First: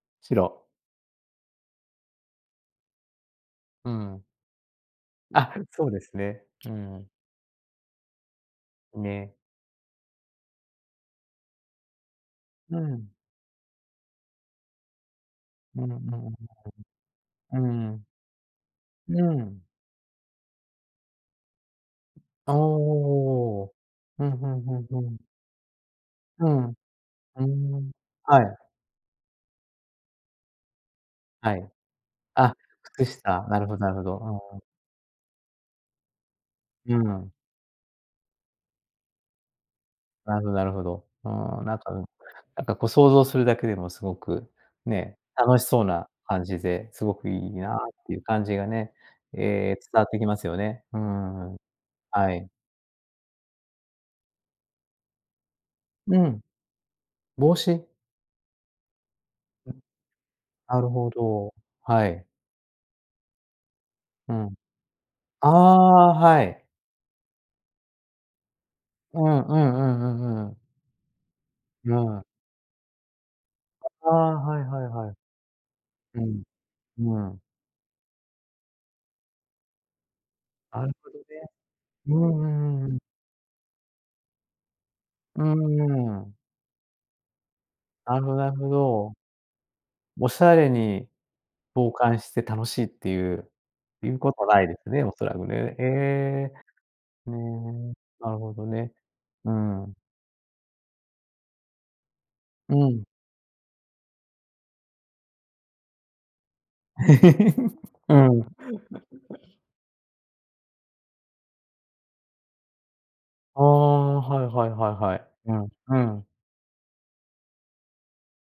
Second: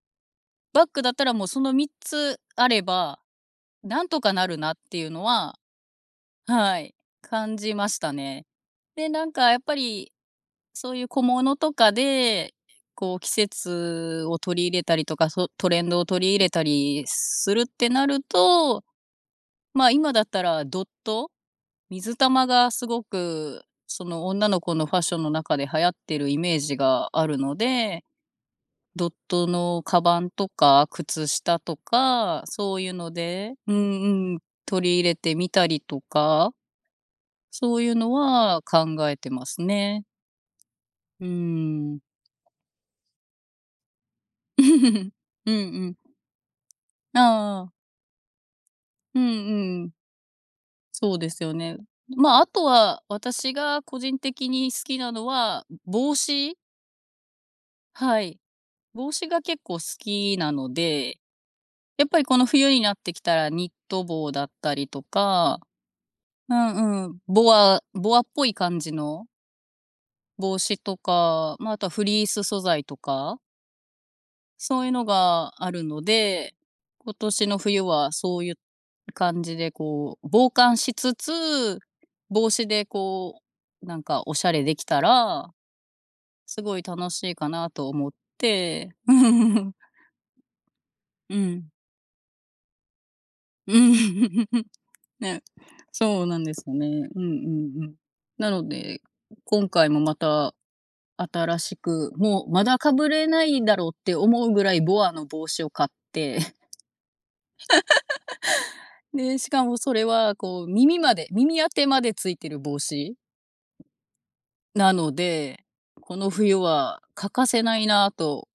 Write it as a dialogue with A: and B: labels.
A: 白。
B: バッグだったらもうその3つあれば、
A: う
B: なんと
A: ん。
B: かなるなっていうの
A: あ、
B: は
A: そうですね。う
B: はい。
A: ん。
B: 感じましたね。で、なん
A: ね。
B: かやっぱり、そういう小物とかで、
A: うん。
B: こう季節を取り入れたりとか、そ、トレ
A: う
B: ン
A: んう
B: ドを取
A: ん
B: り入れたりす
A: う
B: るって
A: ん。うん。
B: なると、
A: うん。
B: まあ、今だったらドット、水玉
A: あ、
B: がすご
A: お
B: く、
A: お。
B: そ
A: ふ
B: の
A: んふ
B: 女の
A: んふ
B: 子
A: ん
B: のフ
A: ふ
B: ァッシ
A: ん。
B: ョンの中で流行ってるイ
A: う
B: メー
A: ん。
B: ジがある
A: う
B: の
A: ん。
B: で、
A: はい。
B: ドットの鞄とか、靴
A: は
B: 下
A: い。
B: とか、
A: あ、
B: そういうの
A: 靴下、
B: で
A: なる
B: う
A: ほ
B: ん
A: どなるほど、
B: うん、
A: うんうん。
B: 取り入れてみたりとか
A: うん。
B: そういうのは考えてますね。
A: なるほなるほど。
B: う
A: うーん、なんか、う
B: ん。
A: ん、なんかこう想像するだけでもすごく、ね、
B: うんう
A: 楽しそう
B: ん。
A: な感じで、すごくいい
B: ああ。
A: なっていう感じがね、
B: うん
A: ええ、伝
B: うん。
A: わってきますよね。う
B: そうで
A: んうん
B: す
A: うん
B: よ
A: うん。
B: ね。
A: は
B: まあ、あ
A: い。
B: とは、私が個人的に好きなのは、う帽
A: うん。
B: 子。
A: 帽子？
B: はい、帽子が結
A: う
B: 構
A: ん、
B: 好きなの
A: なるほ
B: で、
A: ど、
B: や
A: は
B: っぱり
A: い。
B: この冬になってきたら、ニット帽
A: う
B: だっ
A: ん。
B: たりと
A: あ
B: か。
A: あ、は
B: う
A: い。
B: んうん、ボアボアっぽい感じ
A: う
B: の
A: ん、うんうんうんう
B: 帽
A: ん。
B: 子とか、まあ、あとは
A: う
B: フ
A: ん。
B: リース素材とか。
A: あ、ああ、はいは
B: そ
A: い
B: ういうの
A: はい。
B: があるの
A: うん、
B: で、今
A: うん。
B: 年の冬はそういう感じでこう、防寒
A: あん
B: し
A: ほ
B: つ
A: どね。
B: つ、
A: うんう
B: 帽子
A: ん
B: で
A: うんうん。
B: こう、なんかおしゃれできた
A: うー
B: ら、
A: ん。
B: すごい楽しいかなと思っ
A: あんほど、なるほ
B: て。
A: ど。おしゃれに、
B: うん。
A: 防寒して楽しいっていう、
B: うん。
A: 言うことない ですね、おそら
B: ね、
A: くね。え
B: そうなん
A: え。
B: ですよね。うんう
A: うー
B: んう
A: ん、
B: ん。
A: なる
B: な
A: ほど
B: の
A: ね。
B: で、う
A: う
B: 今回
A: ん。
B: もまた新しく、もう、ま
A: う
B: だか
A: ん。
B: ぶれないだろうって思うぐらいボアの帽子を買って。
A: うん。
B: で、しかもそれは、こう耳まで、耳当てまでついてる帽子、
A: ああ、はいはいは
B: な
A: い
B: の
A: はい。う
B: で、
A: ん、う
B: こ
A: ん。
B: の冬は欠かせないなと。